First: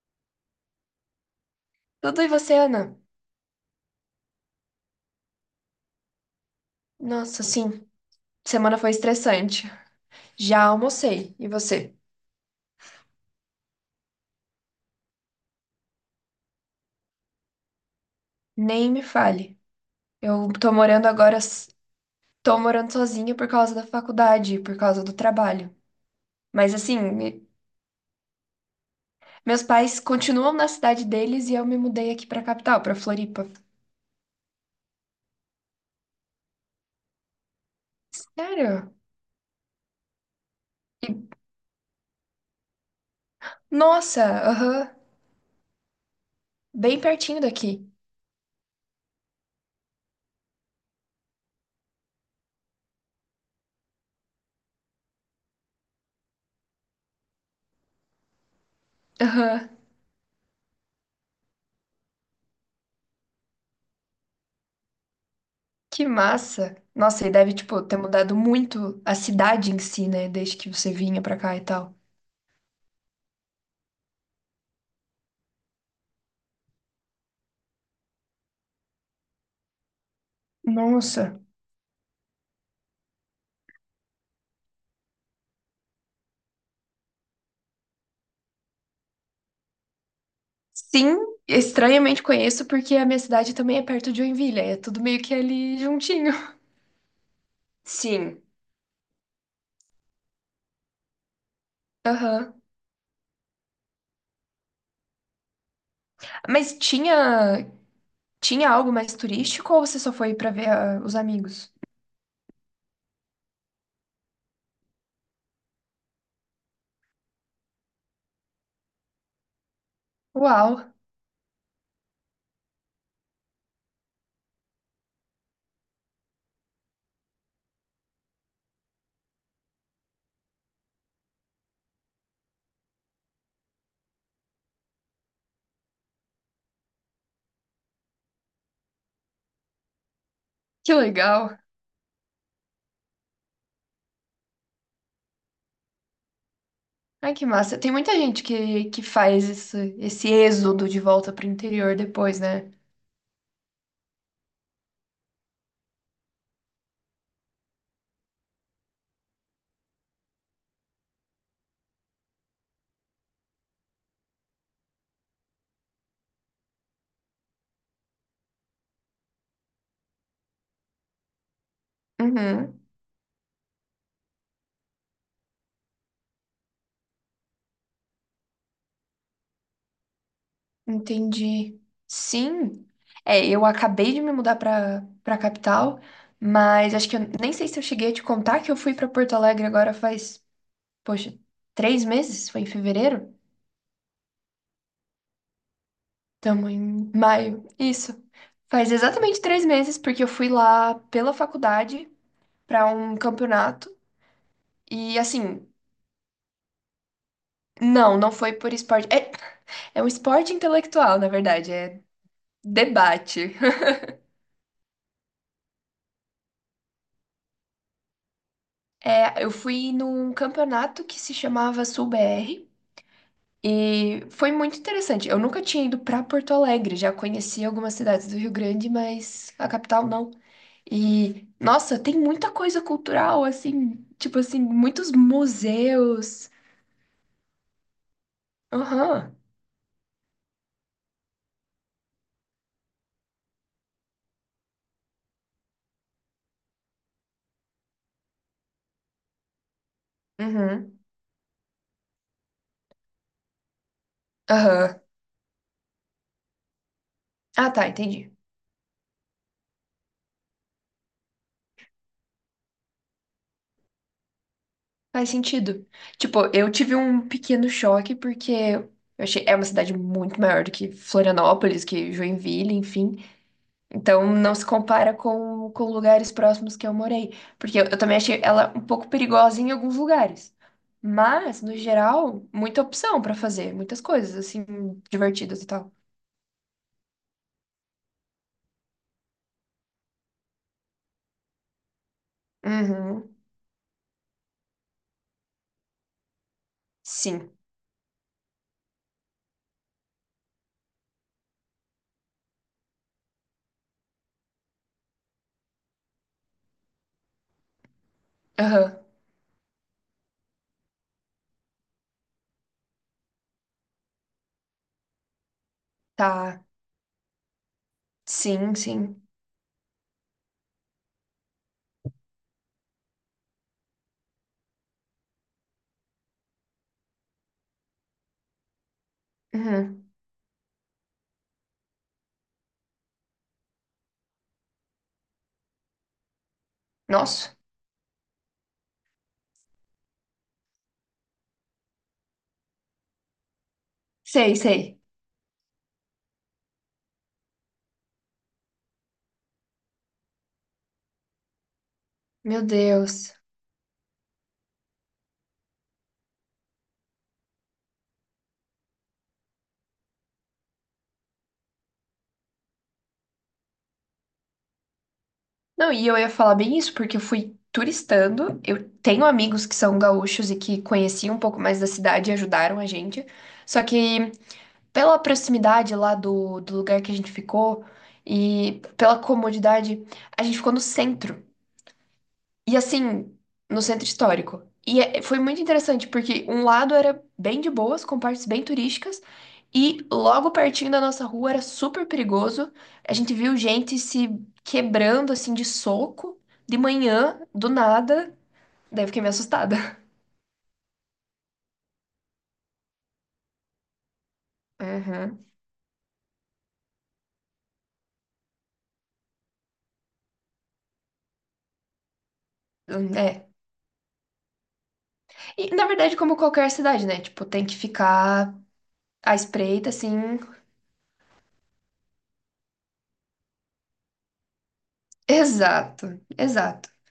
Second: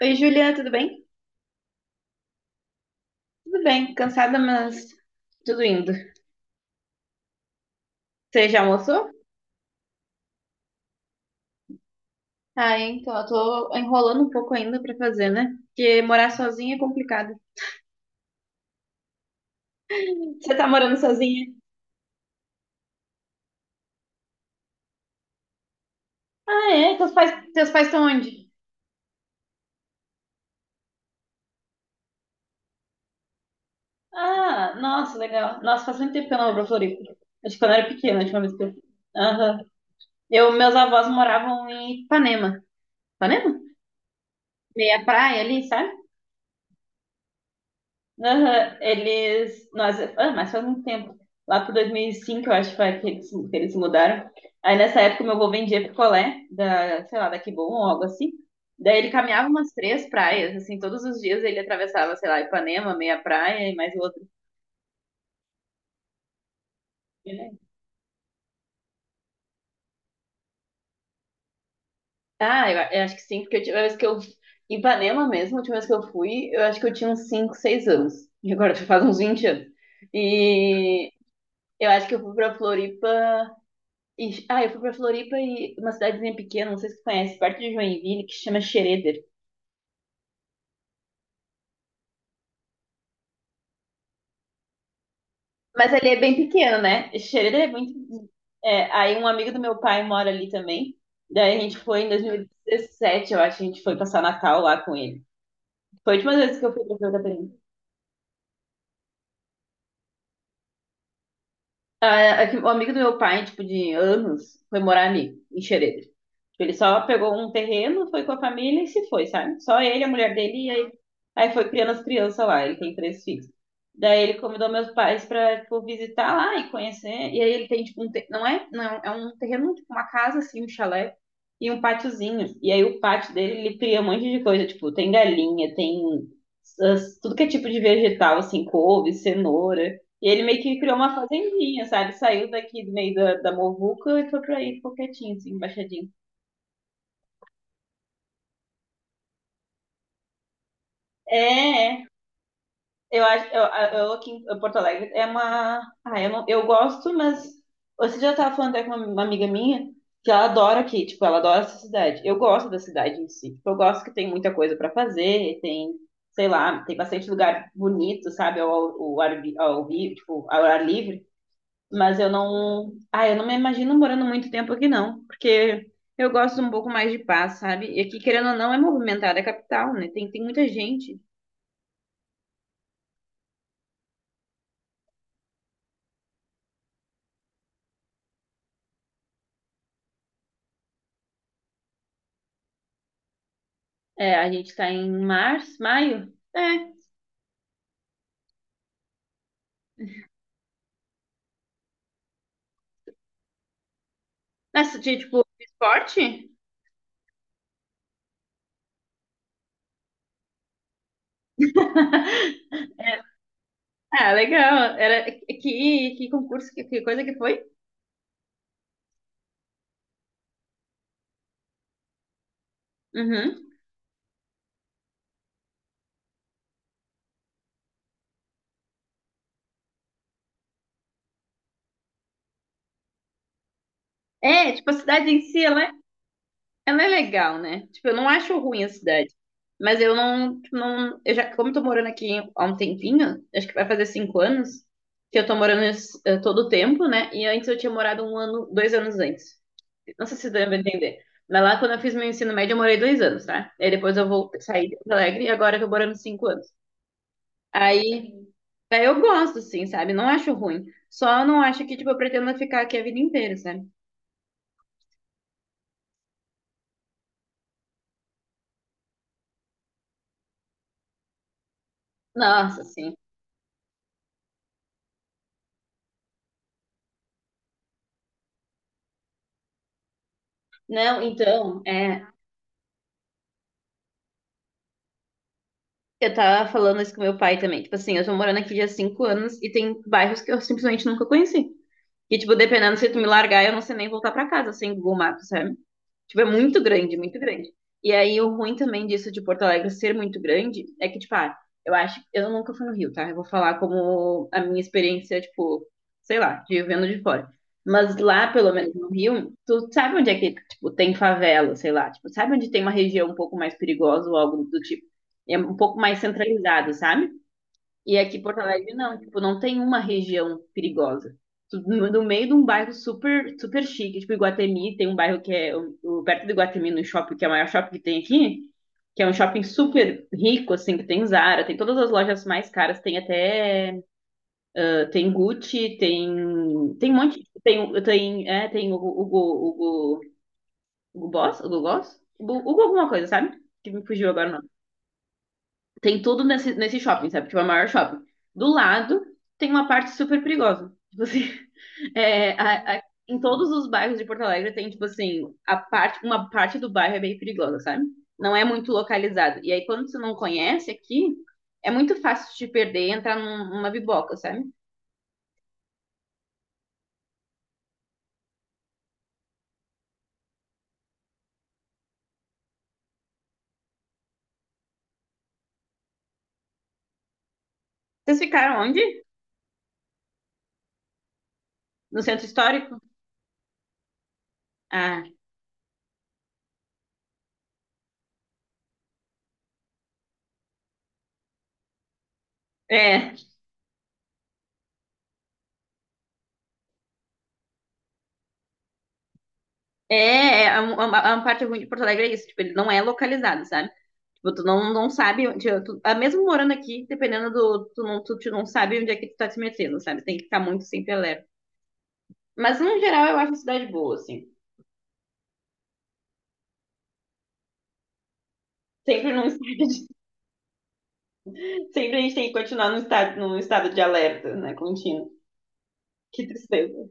Oi, Juliana, tudo bem? Tudo e você, Ana? Tudo bem, cansada, mas tudo indo. Nossa, sim. Você já Semana foi almoçou? estressante. Já almocei. E você? Eu tô enrolando um pouco ainda pra fazer, né? Porque morar sozinha é complicado. Nem me fale. Eu Você tá tô morando morando agora, sozinha? Tô morando sozinha por causa da faculdade, por causa do trabalho. Ah, Mas é? assim, Teus pais, teus pais estão onde? meus pais continuam na cidade deles e eu me mudei aqui pra capital, pra Floripa. Ah, nossa, legal. Nossa, faz muito tempo que eu não vou pra Floripa. Acho que quando eu era pequena, a última vez que eu... Sério? Aham. Meus avós E- moravam em Ipanema. Ipanema? Nossa, aham. Meia praia ali, sabe? Bem pertinho daqui. Aham, eles. Nossa, ah, mas faz muito tempo. Lá por 2005, eu acho foi que eles se mudaram. Aí nessa época, meu avô vendia picolé, da, sei lá, da Kibon ou algo assim. Daí ele caminhava Aham. umas três praias, assim, todos os dias ele atravessava, sei lá, Ipanema, meia praia e mais outra. Que massa. Nossa, e deve, tipo, ter mudado muito a cidade em si, né? Desde que você vinha pra cá e tal. Ah, eu acho que sim, porque a última vez que eu. Em Ipanema mesmo, a última vez que eu fui, eu acho que eu tinha uns 5, 6 anos. E agora já faz uns 20 anos. E Nossa. eu acho que eu fui pra Floripa. Eu fui pra Floripa e uma cidadezinha pequena, não sei se você conhece, perto de Joinville, que se chama Xereder. Sim, estranhamente conheço porque a minha cidade também é perto de Joinville, é tudo meio que ali Mas ali é juntinho. bem pequeno, né? Xereder é muito. Sim. É, aí um amigo do meu pai mora ali também. Daí a gente foi em Aham. 2017, eu acho, a gente foi passar Natal lá com ele. Foi a última vez que eu Mas fui pra Floripa. tinha algo mais turístico ou você só foi pra ver os amigos? Ah, é o amigo do meu pai, tipo, de anos, foi morar ali, em Xereder. Ele só pegou um terreno, foi com a família e se foi, sabe? Só ele, a mulher dele, e Uau, aí, aí foi criando as crianças lá. Ele tem três filhos. Daí ele convidou meus pais pra, tipo, visitar lá e conhecer. E aí ele tem, tipo, um te... não é, não é um é um terreno, tipo, uma casa, assim, um chalé e um pátiozinho. E aí o pátio dele, ele cria um monte de coisa, tipo, tem galinha, tem tudo que é tipo de vegetal, assim, couve, cenoura. E ele meio que que criou uma legal. fazendinha, sabe? Saiu daqui do meio da muvuca e foi pra aí, ficou quietinho, assim, embaixadinho. Ai, que massa. Tem muita gente que faz esse êxodo de volta É, pro interior é. depois, né? Eu acho, eu aqui em Porto Alegre é uma, eu não, eu gosto, mas você já estava falando até com uma amiga minha que ela adora aqui, tipo, ela adora essa cidade. Eu gosto da cidade em si, tipo, eu gosto que tem muita coisa para fazer, tem, sei lá, tem bastante lugar bonito, sabe, tipo, ao ar livre. Mas eu Uhum. não, ah, eu não me imagino morando muito tempo aqui não, porque eu gosto um pouco mais de paz, sabe? E aqui, querendo ou não, é movimentada, é capital, né? Tem muita gente. Entendi. Sim. É, eu acabei de me mudar para capital, mas acho que eu nem sei se eu cheguei a te contar que eu fui para Porto Alegre agora faz, poxa, 3 meses? Foi em fevereiro? É, a gente tá em março, maio? Estamos É. em maio. Isso. Faz exatamente 3 meses, porque eu fui lá pela faculdade para um campeonato. Nessa E de, tipo, assim, esporte? Não foi por esporte. É um esporte intelectual, na verdade, é debate. Ah, legal. Que concurso, que coisa que foi? É, eu fui num campeonato que se chamava sul r Uhum. e foi muito interessante. Eu nunca tinha ido para Porto Alegre, já conheci algumas cidades do Rio Grande, mas a capital não. E, nossa, tem muita coisa cultural, assim, tipo assim, É, tipo, a muitos cidade em si, ela é, museus. ela é legal, né? Tipo, eu não acho ruim a cidade. Aham, Mas eu não, tipo, não. Eu já, como eu tô morando aqui há um tempinho, acho que vai fazer 5 anos, que eu tô morando todo o tempo, né? E antes eu tinha morado um ano, 2 anos antes. Não sei se deu pra uhum, entender. Mas lá, quando eu fiz meu ensino médio, eu morei 2 anos, tá? Aí depois eu vou sair de aham. Porto Alegre e agora eu tô morando 5 anos. Ah, tá, Aí, entendi. aí eu gosto, assim, sabe? Não acho ruim. Só não acho que, tipo, eu pretendo ficar aqui a vida inteira, sabe? Faz sentido. Tipo, eu tive um pequeno choque porque eu achei, é uma cidade muito maior do que Florianópolis, que Joinville, Nossa, sim. enfim. Então, não se compara com lugares próximos que eu morei. Porque eu também achei ela um pouco perigosa em alguns lugares. Não, Mas, no então, é, geral, muita opção pra fazer. Muitas coisas, assim, divertidas e tal. eu tava falando isso com meu pai também. Tipo assim, eu tô morando aqui já há 5 anos e tem bairros que eu simplesmente nunca conheci. Que, tipo, dependendo se tu me Uhum. largar, eu não sei nem voltar pra casa sem Google Maps, sabe? Tipo, é muito grande, muito Sim. grande. E aí, o ruim também disso de Porto Alegre ser muito grande é que, tipo, eu acho. Eu nunca fui no Rio, tá? Eu vou falar como a minha experiência, tipo, sei lá, de vendo de fora. Mas lá, pelo menos Aham. no Rio, tu sabe onde é que, tipo, tem favela, sei lá. Tipo, sabe onde tem uma região um pouco mais perigosa ou algo do tipo. É um pouco mais Tá. centralizado, sabe? E aqui em Porto Sim, Alegre não, sim. tipo, não tem uma região perigosa. No meio de um bairro super, super chique, tipo Iguatemi, tem um bairro que é perto do Iguatemi, no shopping, que é o maior shopping que tem aqui, que é um shopping Uhum. super rico, assim, que tem Zara, tem todas as lojas mais caras, tem até, tem Gucci, tem, um monte, Nossa. tem, tem, é, tem o Hugo, Hugo, Hugo Boss, Hugo Boss, Hugo Hugo alguma coisa, sabe? Que me fugiu Sei, agora o sei. tem tudo nesse shopping, sabe? Tipo, é o maior shopping. Do lado tem uma parte super perigosa. Tipo assim, é, Meu Deus. em todos os bairros de Porto Alegre tem, tipo assim, a parte, uma parte do bairro é bem perigosa, sabe? Não é muito localizado. E aí, quando você não conhece aqui, é muito fácil de te perder e entrar numa biboca, sabe? Não, e eu ia falar bem isso, porque eu fui turistando. Eu tenho amigos que são gaúchos e que conheciam um pouco mais da cidade e ajudaram a gente. Só que pela proximidade lá do lugar que a gente ficou Vocês e ficaram onde? pela comodidade, a gente ficou no centro. No centro E histórico? assim, no centro histórico. E Ah, foi muito interessante, porque um lado era bem de boas, com partes bem turísticas, e logo pertinho da nossa rua era super perigoso. A é. gente viu gente se quebrando assim de soco de manhã, do nada. Daí eu fiquei meio assustada. É, é, é uma parte ruim de Porto Alegre é isso. Tipo, ele não é localizado, sabe? Tipo, tu não, não Uhum. sabe onde. Mesmo morando aqui, dependendo do. Tu não sabe onde é que tu tá te metendo, sabe? Tem que ficar muito sempre alerta. Mas, no geral, eu É. acho a cidade boa, assim. E, na verdade, como qualquer cidade, né? Tipo, tem que ficar Sempre, à espreita, assim. sempre a gente tem que continuar num estado de alerta, né? Contínuo. Exato, Que exato. tristeza.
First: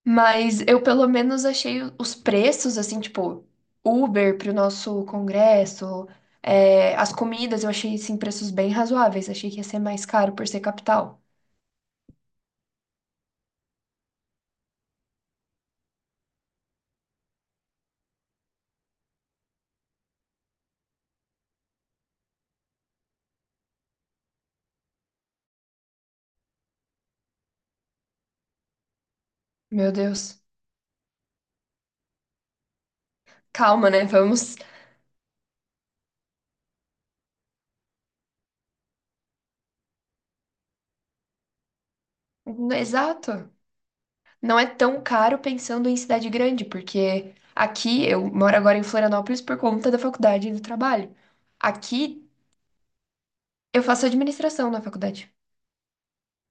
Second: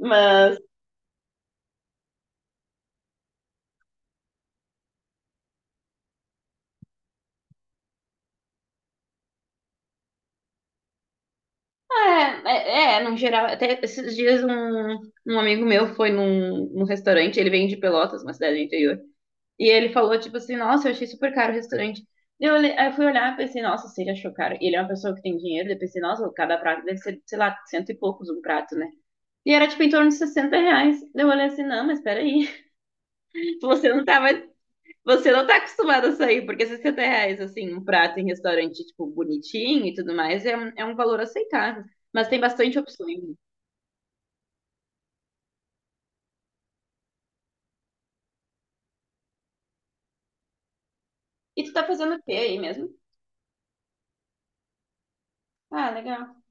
Mas, Mas eu pelo menos achei os preços, assim, tipo, Uber para o nosso congresso, é, as comidas eu achei, assim, preços bem razoáveis. Achei que ia ser mais caro por ser capital. ah, é, é, é, no geral, até esses dias um, amigo meu foi num restaurante, ele vem de Pelotas, uma cidade do interior. E ele falou, tipo assim, nossa, eu achei super caro o restaurante. Aí eu fui olhar e pensei, nossa, se ele achou caro. E ele é uma pessoa que tem dinheiro, eu pensei, nossa, cada prato deve ser, sei lá, cento e poucos um prato, né? E era, tipo, em Meu torno de Deus. R$ 60. Eu olhei assim, não, mas peraí, você Calma, não né? tava, Vamos. você não tá acostumado a sair, porque R$ 60, assim, um prato em restaurante, tipo, bonitinho e tudo mais, é um valor aceitável. Mas tem bastante opções. Exato. Não é tão caro pensando em cidade grande, porque aqui eu moro agora em Florianópolis por conta da faculdade e do trabalho. E tu tá fazendo o Aqui quê aí mesmo? eu faço administração na faculdade. Ah, legal.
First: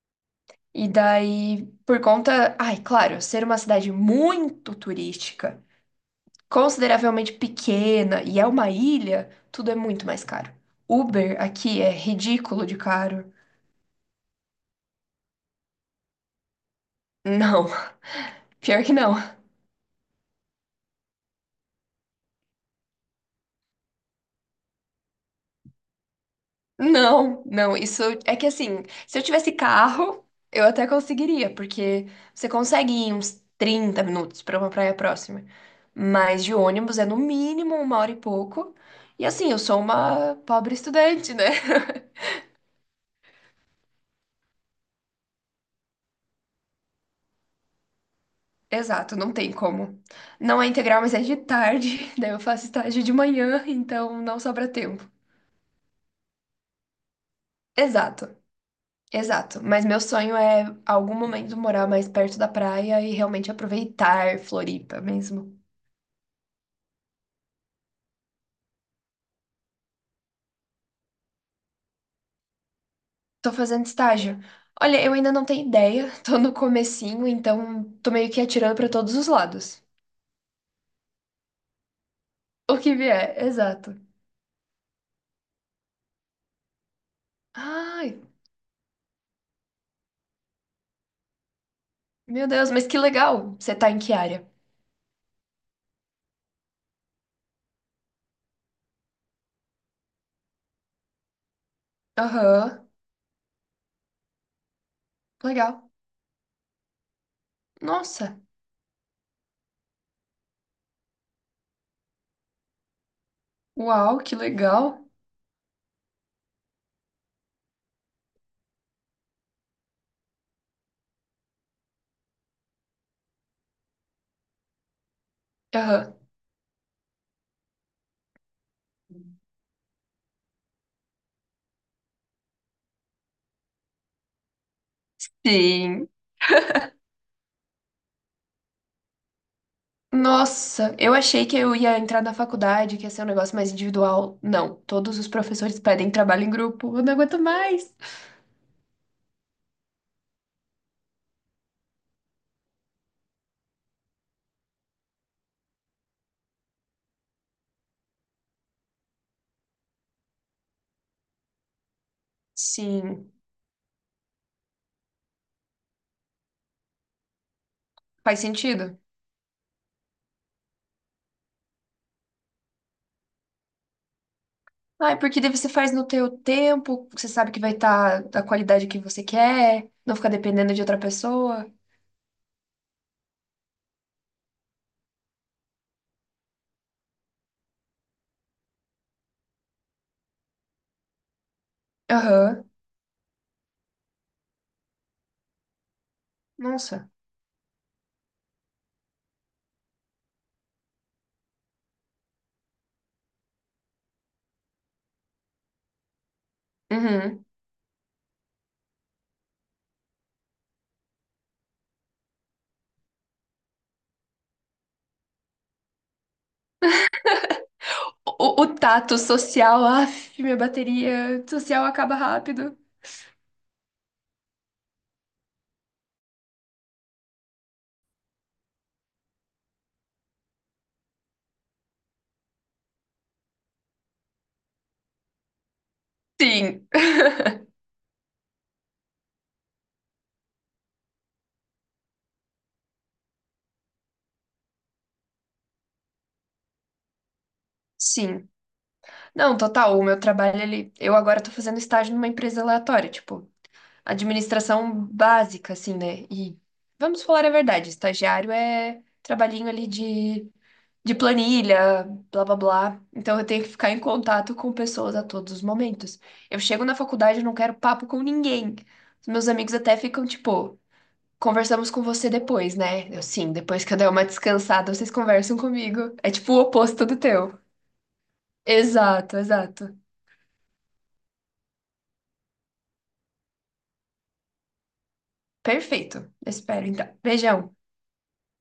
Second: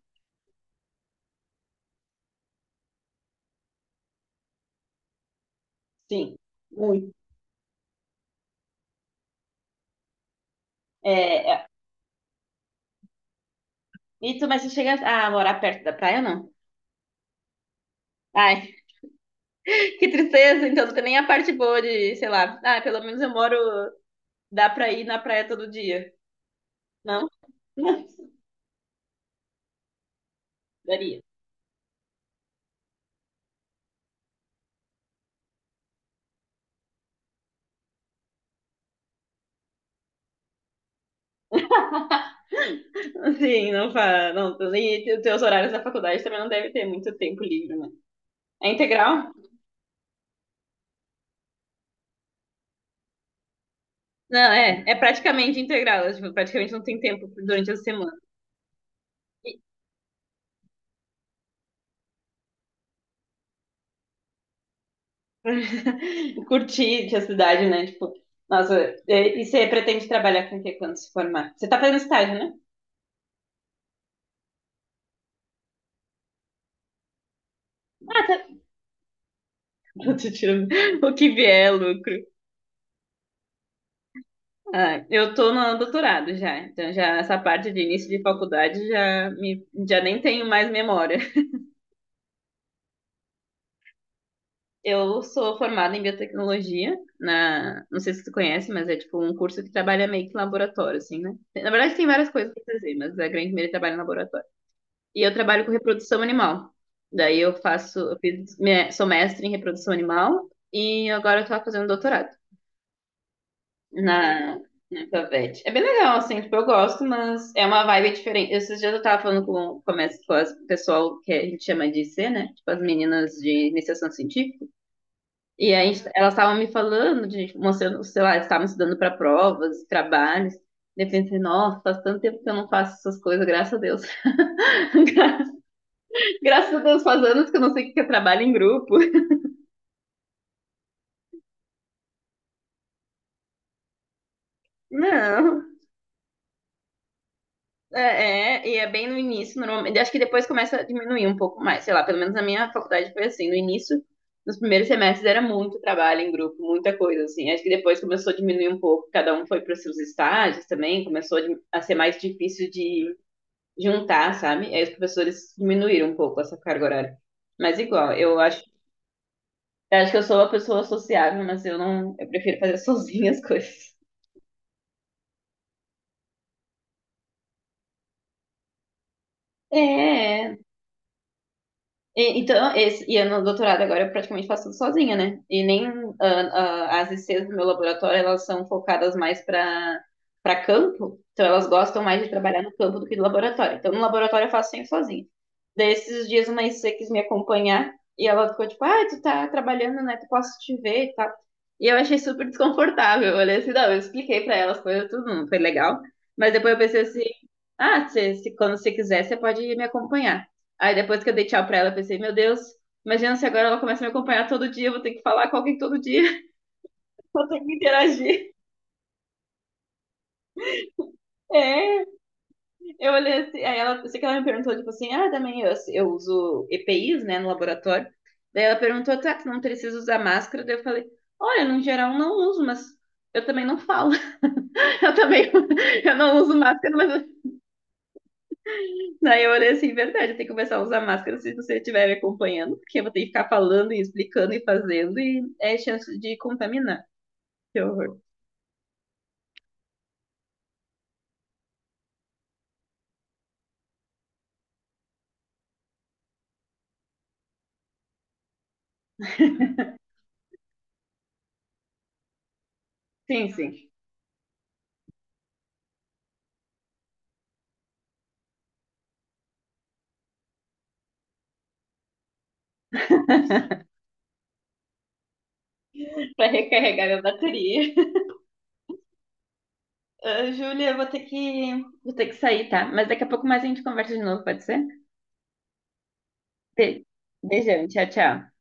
E daí, por conta, ai, claro, ser uma cidade muito turística, Sim, muito. consideravelmente pequena e é uma ilha, tudo é muito mais caro. Uber É, é. aqui é ridículo de caro. Mas tu chega a morar perto da praia ou não? Não, Ai, pior que não. que tristeza, então não tem nem a parte boa de, sei lá, pelo menos eu moro, dá pra ir na praia todo dia. Não? Não, isso Não, é que assim, se eu tivesse carro, eu até daria. conseguiria, porque você consegue ir uns 30 minutos para uma praia próxima. Mas de ônibus é no mínimo uma hora e pouco. E assim, eu sou uma pobre estudante, né? Sim, não faz. Não, e os teus horários da faculdade também não deve ter muito tempo livre, né? É Exato, integral? não tem como. Não é integral, mas é de tarde, daí eu faço estágio de manhã, então não Não, sobra é, é tempo. praticamente integral, é, tipo, praticamente não tem tempo durante a semana. Exato, E- exato. Mas meu sonho é algum momento morar mais perto da praia e realmente aproveitar Floripa mesmo. Curtir a cidade, né? Tipo, nossa, e você pretende trabalhar com o que quando se formar? Você tá fazendo estágio, né? Tô fazendo estágio. Olha, eu ainda não tenho ideia, tô no comecinho, então tô Ah, meio tá. que atirando pra todos os lados. Eu tô tirando o que vier, é lucro. O que vier, exato. Ah, eu tô no doutorado já, então já essa parte de Ai, início de faculdade já me já nem tenho mais memória. meu Deus, mas que legal. Você tá em que área? Eu sou formada em biotecnologia, não sei se você conhece, mas é tipo um curso que trabalha meio que em laboratório, assim, né? Na verdade tem várias coisas pra Aham, fazer, mas a grande maioria trabalha em laboratório. E eu trabalho com legal. reprodução animal. Daí eu faço, eu Nossa, fiz, minha- sou mestre em reprodução animal e agora eu tô fazendo doutorado. uau, que na, legal. na Favete. É bem legal, assim, tipo, eu gosto, mas é uma vibe diferente. Esses dias eu tava falando com as o pessoal que a gente chama de IC né? Tipo, as meninas de iniciação científica. E aí Aham. elas estavam me falando, de, tipo, mostrando, sei lá, elas estavam estudando para provas, trabalhos. E eu pensei, nossa, faz tanto tempo que eu não faço essas coisas, graças a Deus. Sim. Graças a Deus, faz anos que eu não sei o que é trabalho em grupo. Nossa, eu achei que eu ia entrar na faculdade, que ia ser um negócio mais individual. Não, todos os Não, professores pedem trabalho em grupo. Eu não aguento mais. é, é, e é bem no início, normalmente. Acho que depois começa a diminuir um pouco mais, sei lá, pelo menos na minha faculdade foi assim, no início, nos primeiros semestres era muito trabalho em grupo, muita coisa, assim. Acho que depois começou a diminuir um pouco, cada um foi para os seus estágios também, começou a di- a ser mais difícil de Sim, juntar, sabe? Aí os professores diminuíram um pouco essa carga horária. Mas igual, eu faz acho, sentido. eu acho que eu sou uma pessoa sociável, mas eu não, eu prefiro fazer sozinha as coisas. Ah, porque daí você faz no teu tempo, você sabe que vai estar da qualidade que você quer, não fica É, é. dependendo de outra pessoa. E- Então, esse, e eu no doutorado agora eu praticamente faço tudo sozinha, né? E nem as ICs do meu laboratório, elas são focadas mais para campo, então elas gostam mais de trabalhar Aham. no campo do que no laboratório. Então, no laboratório eu faço sempre sozinha. Daí, esses dias, uma IC quis Nossa. me acompanhar e ela ficou tipo, ah, tu tá trabalhando, né? Tu posso te ver e tal. E eu achei super desconfortável. Eu olhei assim, não, eu expliquei para elas, foi tudo, não foi legal. Mas depois eu pensei assim, Uhum. ah, quando você quiser, você pode me acompanhar. Aí depois que eu dei tchau pra ela, eu pensei, meu Deus, imagina se agora ela começa a me acompanhar todo dia, eu vou ter que falar com alguém todo dia, vou ter que interagir. O tato social, af, minha bateria social É, acaba rápido. eu olhei assim, eu sei que ela me perguntou, tipo assim, ah, também eu uso EPIs, né, no laboratório. Daí ela perguntou, tá, tu não precisa usar máscara? Daí eu falei, olha, no geral não uso, mas eu também não falo. Eu também eu não uso Sim. máscara, mas daí eu olhei assim, verdade, eu tenho que começar a usar máscara se você estiver me acompanhando, porque eu vou ter que ficar falando e explicando e fazendo, e é chance de contaminar. Que horror. Sim. Não, total, o meu trabalho, ele, eu agora tô fazendo estágio numa empresa aleatória, tipo, administração básica, assim, né? E vamos falar a verdade, estagiário é trabalhinho ali de planilha, blá blá blá. Então eu Sim, tenho que sim. ficar em contato com pessoas a todos os momentos. Eu chego na faculdade, e não quero papo com ninguém. Os meus amigos até ficam, tipo, conversamos com você depois, né? Eu, sim, depois que eu der uma descansada, vocês conversam comigo. É Pra tipo o oposto recarregar do minha teu. bateria. Exato, exato. Ah, Júlia, eu vou ter que, sair, tá? Mas daqui a pouco mais a gente conversa de novo, pode ser? Perfeito. Espero, Be- então. Beijão. Beijão, tchau, tchau.